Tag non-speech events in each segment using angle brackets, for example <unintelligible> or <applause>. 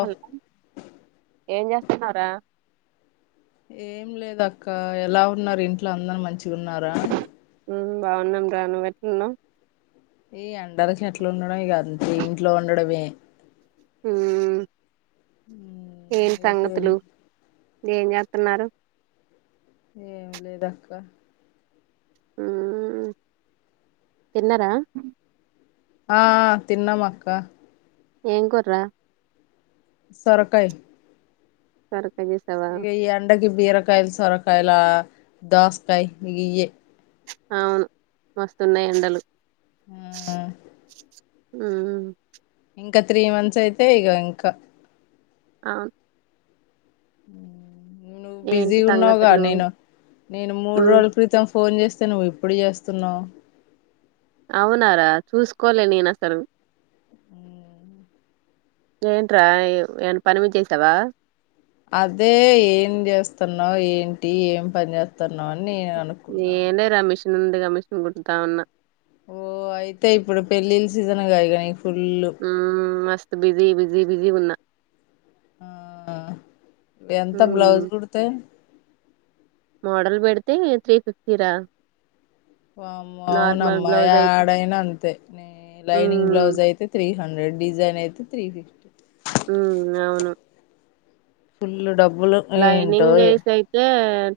Hello ఏం చేస్తునవ్వురా. ఏం లేదక్కా ఎలా ఉన్నారు ఇంట్లో అందరు మంచిగా ఉన్నారా. ఉమ్ బాగున్నాం రా. నువ్వు ఎట్లున్నావ్? ఈ అండరికి ఎట్లా ఉండడం ఇగ అంత ఇంట్లో ఉండడమే. హుమ్మ్. ఉమ్, ఏం ఏటి సంగతులు. ఏం చేస్తున్నారు. ఏం లేదక్క. హామ్ తిన్నారా? ఆ తిన్నాం అక్క. ఏం కుర్ రా? సోరకాయ సర ఈగ ఇ ఎండకి బీరకాయలు సొర కయాలా దోసకాయ ఈగ ఇయా అవును మస్త్తున్నాయి ఎండలు ఆ ఉ ఇంకా త్రీ మంత్స్ అయితే ఇక ఇంకా అ ఉ నువ్వు బిజీ ఏంటి ఉన్నావుగా సంగతులు నేను నేను మూడు ఉమ్ రోజుల క్రితం ఫోన్ చేస్ అయితే నువ్వు ఎప్పుడు చేస్తున్నావు అవునారా చూసుకోలే నేను అసలు ఏంటరా ఏన్ పని మీద చేశావా అదే ఏం చేస్తున్నావు ఏంటి ఏం పని చేస్తన్ నావ అన్ని అనుకున నుండి రమేష్ గుట్టుతా ఉన్న ఓ అయితే ఇప్పుడు పెళ్ళిళ్ళ సీజన్ <unintelligible> కాయ కాని ఉమ్.. మస్త బిజి బిజి బిజీ గా ఉన్నా ఆ ఎంత ఉమ్ బ్లౌజ్ కుడతే తీ త్రీ ఫిఫటీ రా వామ్మో నార్మల్ అవునమ్మా బ్లౌజ్ అయితే యాడైనా అంతే నే లైనింగ్ బ్లౌజ్ హ్మ్. అయితే త్రీ హండ్రెడ్ డిజైన్ అయితే త్రీ ఫిఫ్టీ ఉ అవును ఫుల్ డబ్బు లైనింగ్ ఏసి అయితే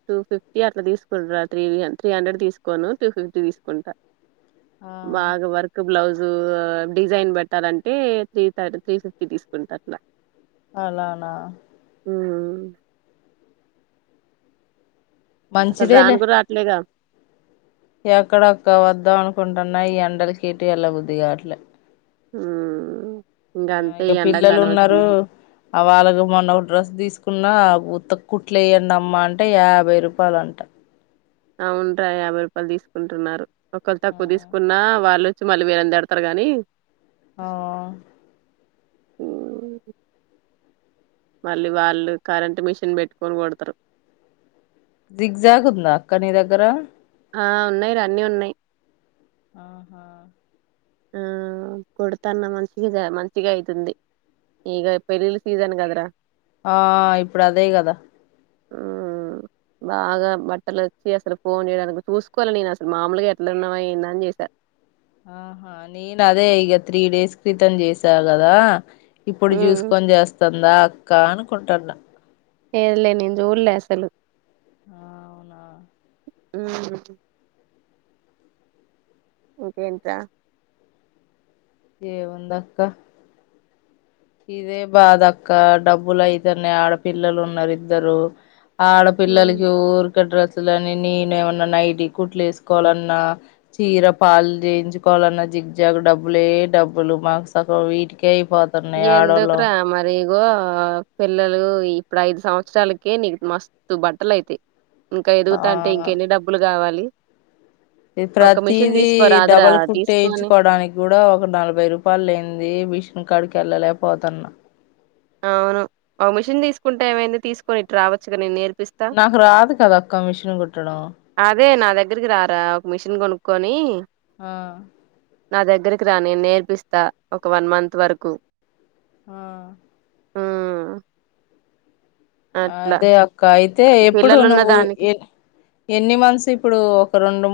టూ ఫిఫ్టీ అట్లా తీసుకుంటరా త్రీ త్రీ హండ్రెడ్ తీసుకోను టూ ఫిఫ్టీ తీసుకుంటా ఆ బాగా వర్క్ బ్లౌజ్ డిజైన్ పెట్టాలంటే త్రీథ త్రీ ఫిఫ్టీ తీసుకుంటా అట్లా అలానా ఉ అసలు మంచిదేలే రానునికి రాట్లేగా ఎక్కడక్క వద్దాం అనుకుంటున్నా ఈ ఎండలకీ ఎటు ఎల్ల బుద్ది గట్లే ఉహ్మ్ ఆ ఇక పిల్లలు ఉన్నారు ఆ వాళ్ళకి మొన్న ఒక డ్రెస్ తీసుకున్న ఉత్త కుట్లు ఎయంండ అమ్మా అంటే యాభై రూపాయలు అంట అవునురా యాభై రూపాయలు తీసుకుంటున్నారు ఒకళ్రు ఆ తక్కువ తీసుకున్న వాళ్ళు మళ్ళీ మీీరెంత ఆడతారు గానీ ఆ మళ్ళీ వాళ్ళు కరెంు మిషన్ పెట్టుకని కొడతారు జిగ్జాక్ ఉందా అక్క నీ దగ్గర ఆ ఉన్నాయి రన్నీ ఉన్నాయి ఆహా ఆ కొడతన్న మంచిగా మంచిగా అవుతుంది ఈక పెళ్ళిళ్ళ సీజన్ కదరా ఆ ఇప్పుడు అదే కదా బాగా బట్టలు వచ్చి అసలు ఫోన్ చేయడానికి చూసుకోవాలి నేను అసలు మామూలుగా ఎట్లాన్నా అయంద అని చేసారు ఆహా నేను అదే ఇక త్రీ డేస్ క్రితం చేసా కదా ఇప్పుడు ఉమ్ చూసుకొని చేస్తది అందా అక్క అనుకుంటాన్న లేదు లే నేను చూడలే అసలు ఆ అవునా అ ఇంకేంత ఏ వందా అక్క ఇదే బాధక్క డబ్బులు అయితనే ఆడపిల్లలు ఉన్నారు ఇద్దరు ఆడపిల్లలకి ఊరు డ్రెస్లుని నేను ఏమన్నా నైటి కుట్లు వసుకోవాలన్నా చీర పాలు చేయించుకోవాలన్నా జిగ్ జాగ్ డబ్బులే డబ్బులు మాకు స వీటికే అయిపోత ఎందుకు రా మరి ఇగో పిల్లలు ఇప్పుడు ఐదు సంవత్సరాలకే నీకు మస్తు బట్టలు అయితాయి ఇంకా ఆ ఎదుగుతంటే ఇంక ఎన్ని డబ్బులు కావాలి ఇది ఒక మిషన్ ప్రతిది తీసుకోరాదురా డబల్ తీసుకొని కుట్టేయించుకోవడానికి కూడా ఒక నలభై రూపాయలు అయింది మిషన్ కాడికి వెళ్ళలేపోతున్నా అవును ఒక మిషన్ తీసుకుంటే ఏమైంది తీసుకుని ఇటు రావచ్చు కద నేను నేర్ పిస్తా నాకు రాదు కదా అక్క మిషన్ కుట్టడం అదే నా దగ్గరికి రారా ఒక మిషన్ కొనుక్కొని ఆ నా దగ్గరికి రా నేను నేర్పిస్తా ఒక వన్ మంత్ వరకు ఆ హ్మ్ అట్లా అదే అక్క ఇ అయితే ఎప్పుడు పిల్లలున్న నువ్వు దానికి ఎ ఎన్ని మంత్స్ ఇప్పుడు ఒక రెండు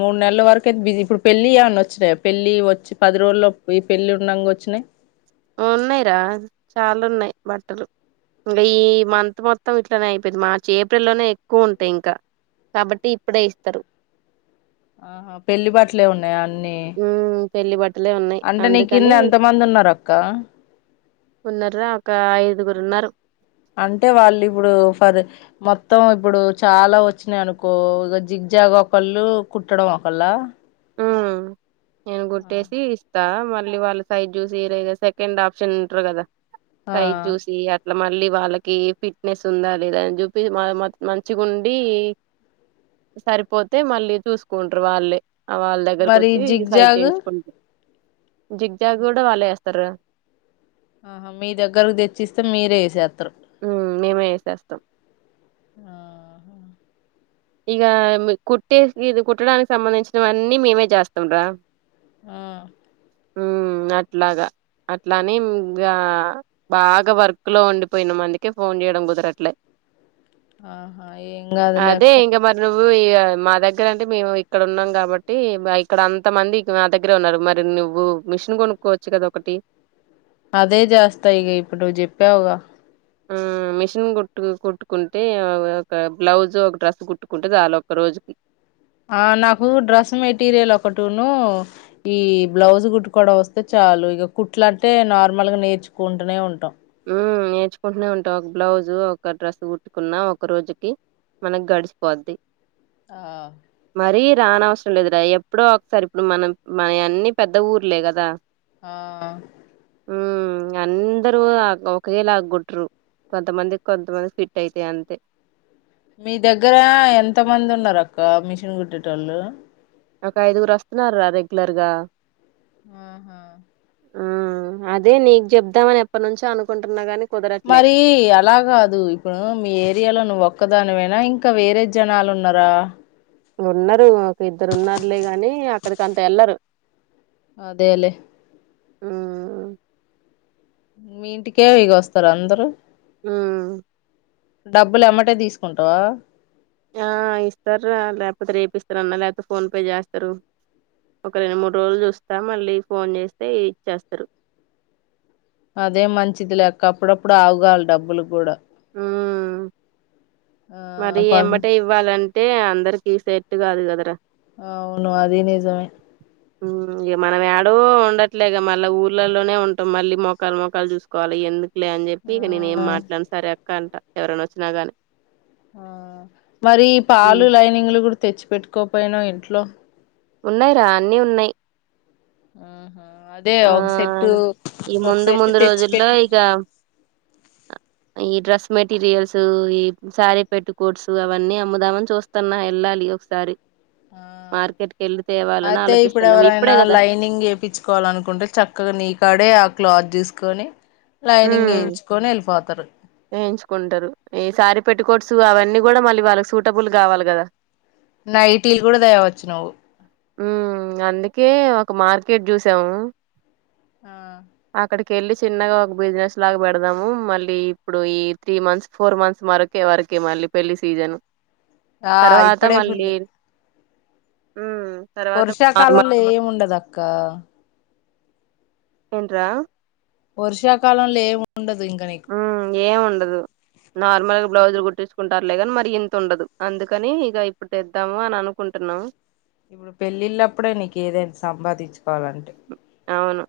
మూడు నెలల వరక అయితే బిజి ఇప్పుడు పెళ్లి ఏమైనా వచ్చినాయి పెళ్లి వచ్చి పది రోజుల్లో ఈ పెళ్లి ఉండంగా వచ్చినాయి ఉన్నాయిరా చాలా ఉన్నాయి బట్టలు ఇంకా ఈ మంత్ మొత్తం ఇట్లానే అయిపోతది మార్చ్ ఏప్రిల్ లోనే ఎక్కువ ఉంటాయి ఇంకా కాబట్టి ఇప్పుడే ఇస్తారు ఆహా పెళ్లి బట్టలే ఉన్నాయా అ పెళ్లి బట్టలే ఉన్నాయి అంటే నీ కింద అందుకని ఎంత మంది ఉన్నారు అక్క ఉన్నారురా ఒక ఐదుగురు ఉన్నారు అంటే వాళ్ళు ఇప్పుడు ఫర్ మొత్తం ఇప్పుడు చాలా వచ్చినాయి అనుకో ఇక జిగ్ జాగ్ ఒకళ్ళు కుట్టడం ఒకళ్ళ హ్మ్ నేను కుట్టేసి ఇస్తా మళ్ళీ వాళ్ళ సైజ్ చూసి రే ఇగ సెకండ్ ఆప్షన్ ఉంటారు కదా ఆ సైజ్ జూసి అట్ల మా లీ వాళ్ళకీ ఫిట్నెస్ ఉందా లేదాని చెపి మా మా మంచిగుండీ సరిపోతే మళ్ళీ చూసుకుంటర్ వాళ్ళే వాళ్ దగ్గరక్ మరి ఒచ్చి సైజ్ జిగ్జాగ్ చేయించుకుంట్ జిగ్ జాగ్ గూడా వాళ్లె ఎస్తారు ఆహా మీ దగ్గరక్ తెచ్చిస్తే మీరే ఏసేతరు మేమే ఏసేస్తాం ఆ హ్ ఇగా మీ కుట్టే ఇ కుట్టడానిక్ సంబంధించినవన్నీ మేమే చేస్తాం రా ఆ మ్ అట్లాగా అట్లని ఇగా బాగ వర్క్ లో ఉండిపోయినం అందుకే ఫోన్ చేయడం కుదరట్లే ఆహా ఎంకాదులె అక్ ఏ ఇంగ మరి నువ్ నువ్వు ఇగ మా దగ్గర అంటే మేము ఇక్కడ ఉన్నాం కాబట్టీ బ ఇక్కడ అంతమంది నా దగ్గరే ఉన్నారు మరి నువ్వూ మిషన్ కొనుక్కోవచ్చు కదా ఒకటి అదే జేస్త ఇగ ఇపుడ్ నువ్ చెప్పావు గా ఉ మిషన్ కుట్టు కుట్టుకుంటే ఒక బ్లౌజ్ ఒక డ్రెస్ కుట్టుకుంటే చాలు ఒక రోజుక్ ఆ నాకూ డ్రెస్ మెటీరియల్ ఒకటునూ ఈ బ్లౌజ్ కుట్టు కోవడం వస్తే చాలు ఇక కుట్ల్ అంటే నార్మల్ గా నేర్చుకుంటునే ఉంటాం ఊ నేర్చుకుంట్నే ఉంటవ్ ఒక బ్లౌజు ఒక డ్రెస్ కుట్టుకున్న ఒక రోజుకి మనకు గడిసిపోద్ది ఆ మరీ రానవసరం లేదుర ఎప్పుడో ఒకసార్ ఇప్పుడు మనం మన అన్ని పెద్ద ఊర్లే గదా ఆ మ్ అందరు ఒకే లాగ్ కుట్రు కొంతమంది కొంతమంది ఫిట్ అయితాయ్ అంతే మీ దగ్గరా ఎంత మంది ఉన్నరు అక్కా మిషన్ గుడ్డెటోళ్ళు ఒక ఐదుగురు వస్త్నార్ రా రెగ్యులర్గా ఆహా ఆ అదే నీకు చెబ్దామని ఎప్పటినుంచో అనుకుంటున్నా గాని కుదరట్లే మరీ అలా గాదు ఇప్పుడు మీ ఏరియాలో నువ్వు ఒక్క దానివేనా ఇంకా వేరే జనాల్ ఉన్నర ఉన్నరు ఒక ఇద్దరు ఉన్నార్లే గాని అక్కడికి అంత ఎళ్లరు అదేలె మ్ మీ ఇంటికే ఇగ ఒస్తరా అందరు మ్ డబ్బుల్ ఎమ్మటె తీస్కుంటవా ఆ ఇస్తార్రా లేక్పోతె రేపిస్తరన్న లేక్పోతె ఫోన్పే చేస్తరు ఒక రెండ్ మూడ్ రోజుల్ చూస్తా మళ్ళీ ఫోన్ చేస్తే ఇచ్చేస్తారు అదే మంచిది లేక అప్పుడప్పుడు ఆవ్గాల్ డబ్బులు కూడా ఆ మరి ఆ కొం ఎంబటె ఇవ్వాలంటే అందరికి సే గాదు గదరా ఆ ఔను అదీ నిజమే ఇగ మనం ఏడో ఉండట్లేగా మళ్ళా ఊర్లలోనే ఉంటాం మళ్ళీ మొకాల్ మొకాల్ చూసుకోవాలి ఎందుక్ లే అని చెప్పి ఇగ నేన్ ఏం ఆ మాట్లాన్ సరే కంట ఎవరైన్ ఒచ్చినా గాని ఆ మరి ఉమ్ పాలు లైనింగ్లు కూడా తెచ్చు పెట్టుకోపోయినా ఇంట్లో ఉన్నాయిరా అన్నీ ఉన్నాయి ఊహు అదే ఆ ఒక సెట్టు ఈ ఒక ముందు సెట్టు ముందు తెచ్చి రోజుల్లో పెట్టి ఇక ఈ డ్రెస్ మెటీరియల్స్ ఈ శారీ పెట్టుకోట్స్ అవన్నీ అమ్ముదామని చూస్తున్నా వెళ్ళాలి ఒకసారి ఆ మార్కెట్ కి వెళ్ళి తేవాలని అయితే ఇప్పుడు ఆలోచిస్తున్నాం ఎవరైనా ఇప్పుడే కదా లైనింగ్ చేయించుకోవాలినుకు కుంటే చక్కగా నీకాడే ఆ క్లాత్ తీసుకొని ఉ లైనింగ్ వేయించుకొని వెళ్ళిపోతారు వేయించుకుంటారు ఈసారి పేటికోట్స్ సో అవన్నీ కూడా మళ్ళీ వాళ్ళకి సూటబుల్ కావాలి కదా నైటీలు కూడా దేవచ్చు నువ్వు ఉ అందుకే ఒక మార్కెట్ చూసాము ఆ కేలి చిన్నగా ఒక బిజినెస్ లాగా పెడదాము మళ్ళీ ఇప్పుడు ఈ త్రీ మంత్స్ ఫోర్ మంత్స్ వరకే వరక మళ్ళీ పెళ్లి సీజన్ ఆ ఇప్పుడే ఫుల్ హ వర్షాకాలంలో ఏము ఉండదు అక్క ఏంట్రా వర్షాకాలం లే ఉ ఏం ఉండదు నార్మల్గా ఇప్పుడు బ్లౌజులు కుట్టించుకుం టారులేగాని మరి ఇంత ఉండదు అందుకని ఇక ఇప్పుడు తెద్దాము అని అనుకుంటున్నాం ఇప్పుడు పెళ్ళిళ్ళ అప్పుడే నీకు ఏదైనా సంపాదించుకో వాలంటే అవును.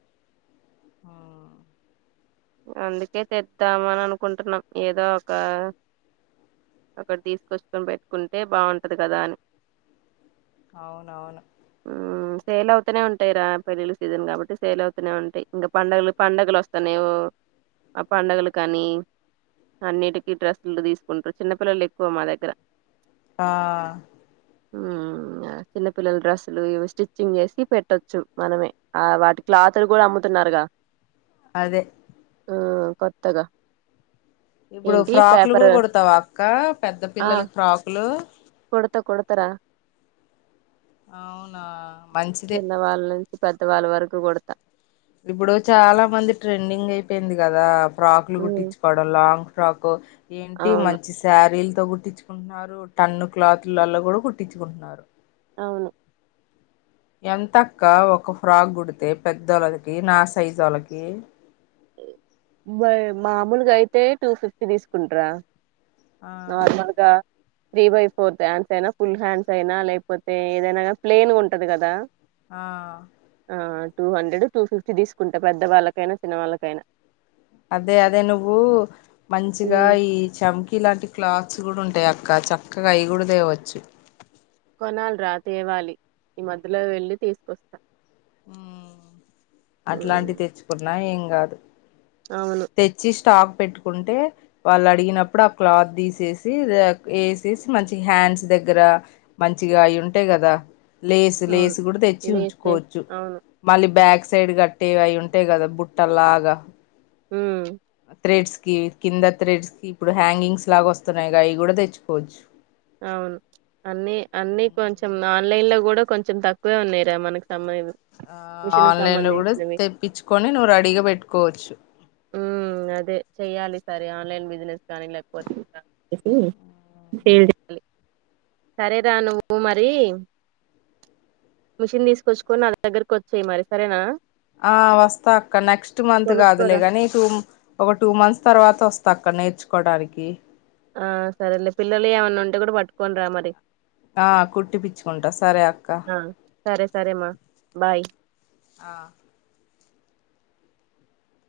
ఉ అందుకే తెద్దామని అనుకుంటున్నాం ఏదో ఒక ఒకటి తీసుకొచ్చుకని పెట్టుకుంటే బాగుంటది కదా అని అవునవును మ్మ్ సేల్ అవుతూనే ఉంటాయి రా పెళ్ళిళ్ళ సీజన్ కాబట్టి సేల్ అవుతూనే ఉంటాయి ఇంకా పడగలు పండగలు వస్తాన్నాయి ఓ ఆ పడగలు కనీ అన్నిటికీ డ్రెస్సులు తీసుకుంటారు చిన్నపిల్లలు ఎక్కువ మా దగ్గర ఆ ఉ ఆ చిన్నపిల్లల డ్రెస్సులు ఇవి స్టిచ్చింగ్ చేసి పెట్టొచ్చు మనమే ఆ వాటి క్లాతులు కూడా అమ్ముతున్నారుగా అదే ఉమ్ కొత్తగా ఇప్పుడు ఏంటి ఫ్రాకులు పేపర్ కూడా కుడతావా అక్క పెద్ద పిల్లలకి ఫ్రాకులు కుడత కుడత రా అవునా మంచిదే చిన్న వాళ్ళ నుంచి పెద్దవాళ్ళ వరకు కుడతా ఇప్పుడు చాలా మంది ట్రెండింగ్ అయిపోయింది గదా ఫ్రాక్లు మ్మ్ కుట్టించుకోడంలో ఫ్రాక్కు ఏంటి అవును మంచి శారీల్ గుట్టించుకుంటున్నారు టన్ను క్లాత్లలో కూడా కుట్టించుకుంటున్నారు అవును ఎంతక్క ఒక ఫ్రాక్ గుడితే పెద్దోళ్ళకి నా సైజు వోళ్ళకి మామూలుగా అయితే టూ ఫిఫ్టీ తీసుకుంట రా ఆ నార్మలగా త్రీ బై ఫోర్ హ్యాండ్స్ అయినా ఫుల్ హ్యాండ్స్ అయినా లేకపోతే ఏదైనా ప్లయిన్ ఉంటది కదా ఆ ఆ టూ హండ్రెడ్ టూ ఫిఫ్టీ తీసుకుంటా పెద్దవాళ్ళకైనా చిన్న వాళ్ళకైనా అదే అదే నువ్వు మంచిగా ఉమ్, ఈ చాంకీ లాంటి క్లాత్స్ కూడా ఉంటాయి అక్క చక్కగా అవి కూడా తేవచ్చు కొణాలి రా తేవాలి ఈ మధ్యలో వెళ్ళి తీసుకొస్తా ఉమ్ ఉమ్, అట్లాంటివి తెచ్చుకున్నా ఇం కాదు అవును తెచ్చి స్టాక్ పెట్టుకుంటే వాళ్ళు అడిగినప్పుడు ఆ క్లాత్ తీసేసి వేసేసి మంచి హ్యాండ్స్ దగ్గర మంచిగా అయి ఉంటాయి కదా లేసు అవును లేస్ కూడా తెచ్చి లేస్ లేస్ ఉంచుకోవచ్చు అవును మళ్ళీ బ్యాగ్స్ సైడ్ కట్టటి అవి ఉంటాయి్ కదా బుట్టలాగా హ థ్రెడ్స్ కి కింద థ్రెడ్స్ కి ఇప్పుడు హ్యాంగింగ్స్ లాగా వస్తున్నాయిగా అవి కూడా తెచ్చుకోవచ్చు అవును అన్ని అన్ని కొంచెం ఆన్లైన్ లో కూడా కొంచెం తక్కువే ఉన్నాయిరా మనకు సంబంధ ఆ మిషన్ కి ఆన్లైన్ లో కూడా సంబంధించినవి తెప్పించుకొని నువ్వు రెడీగా పెట్టుకోవచ్చు ఉమ్, అదే చెయాలి సరే ఆన్లైన్ బిజినెస్ కానీ లేకపోతే అ సరేరా నువ్వు మరి మిషన్ తీసుకొచ్చుకొని నా దగ్గరకు వచ్చేయి మరి సరేనా ఆ వస్తా అక్క నెక్స్ట్ మంత్ కాదులే కొనుక్కోరా కాని టూ ఒక టూ మంత్స్ తర్వాత వస్తా అక్క అక్కడ నేర్చుకోవడానికి ఆ సరే అండి పిల్లలు ఏమైన్నా ఉంటే కూడా పట్టుకోని రా మరి ఆ కుట్టి పచ్చుకుంటా సరే అక్క ఆ సరే సరేమా బాయ్ ఆ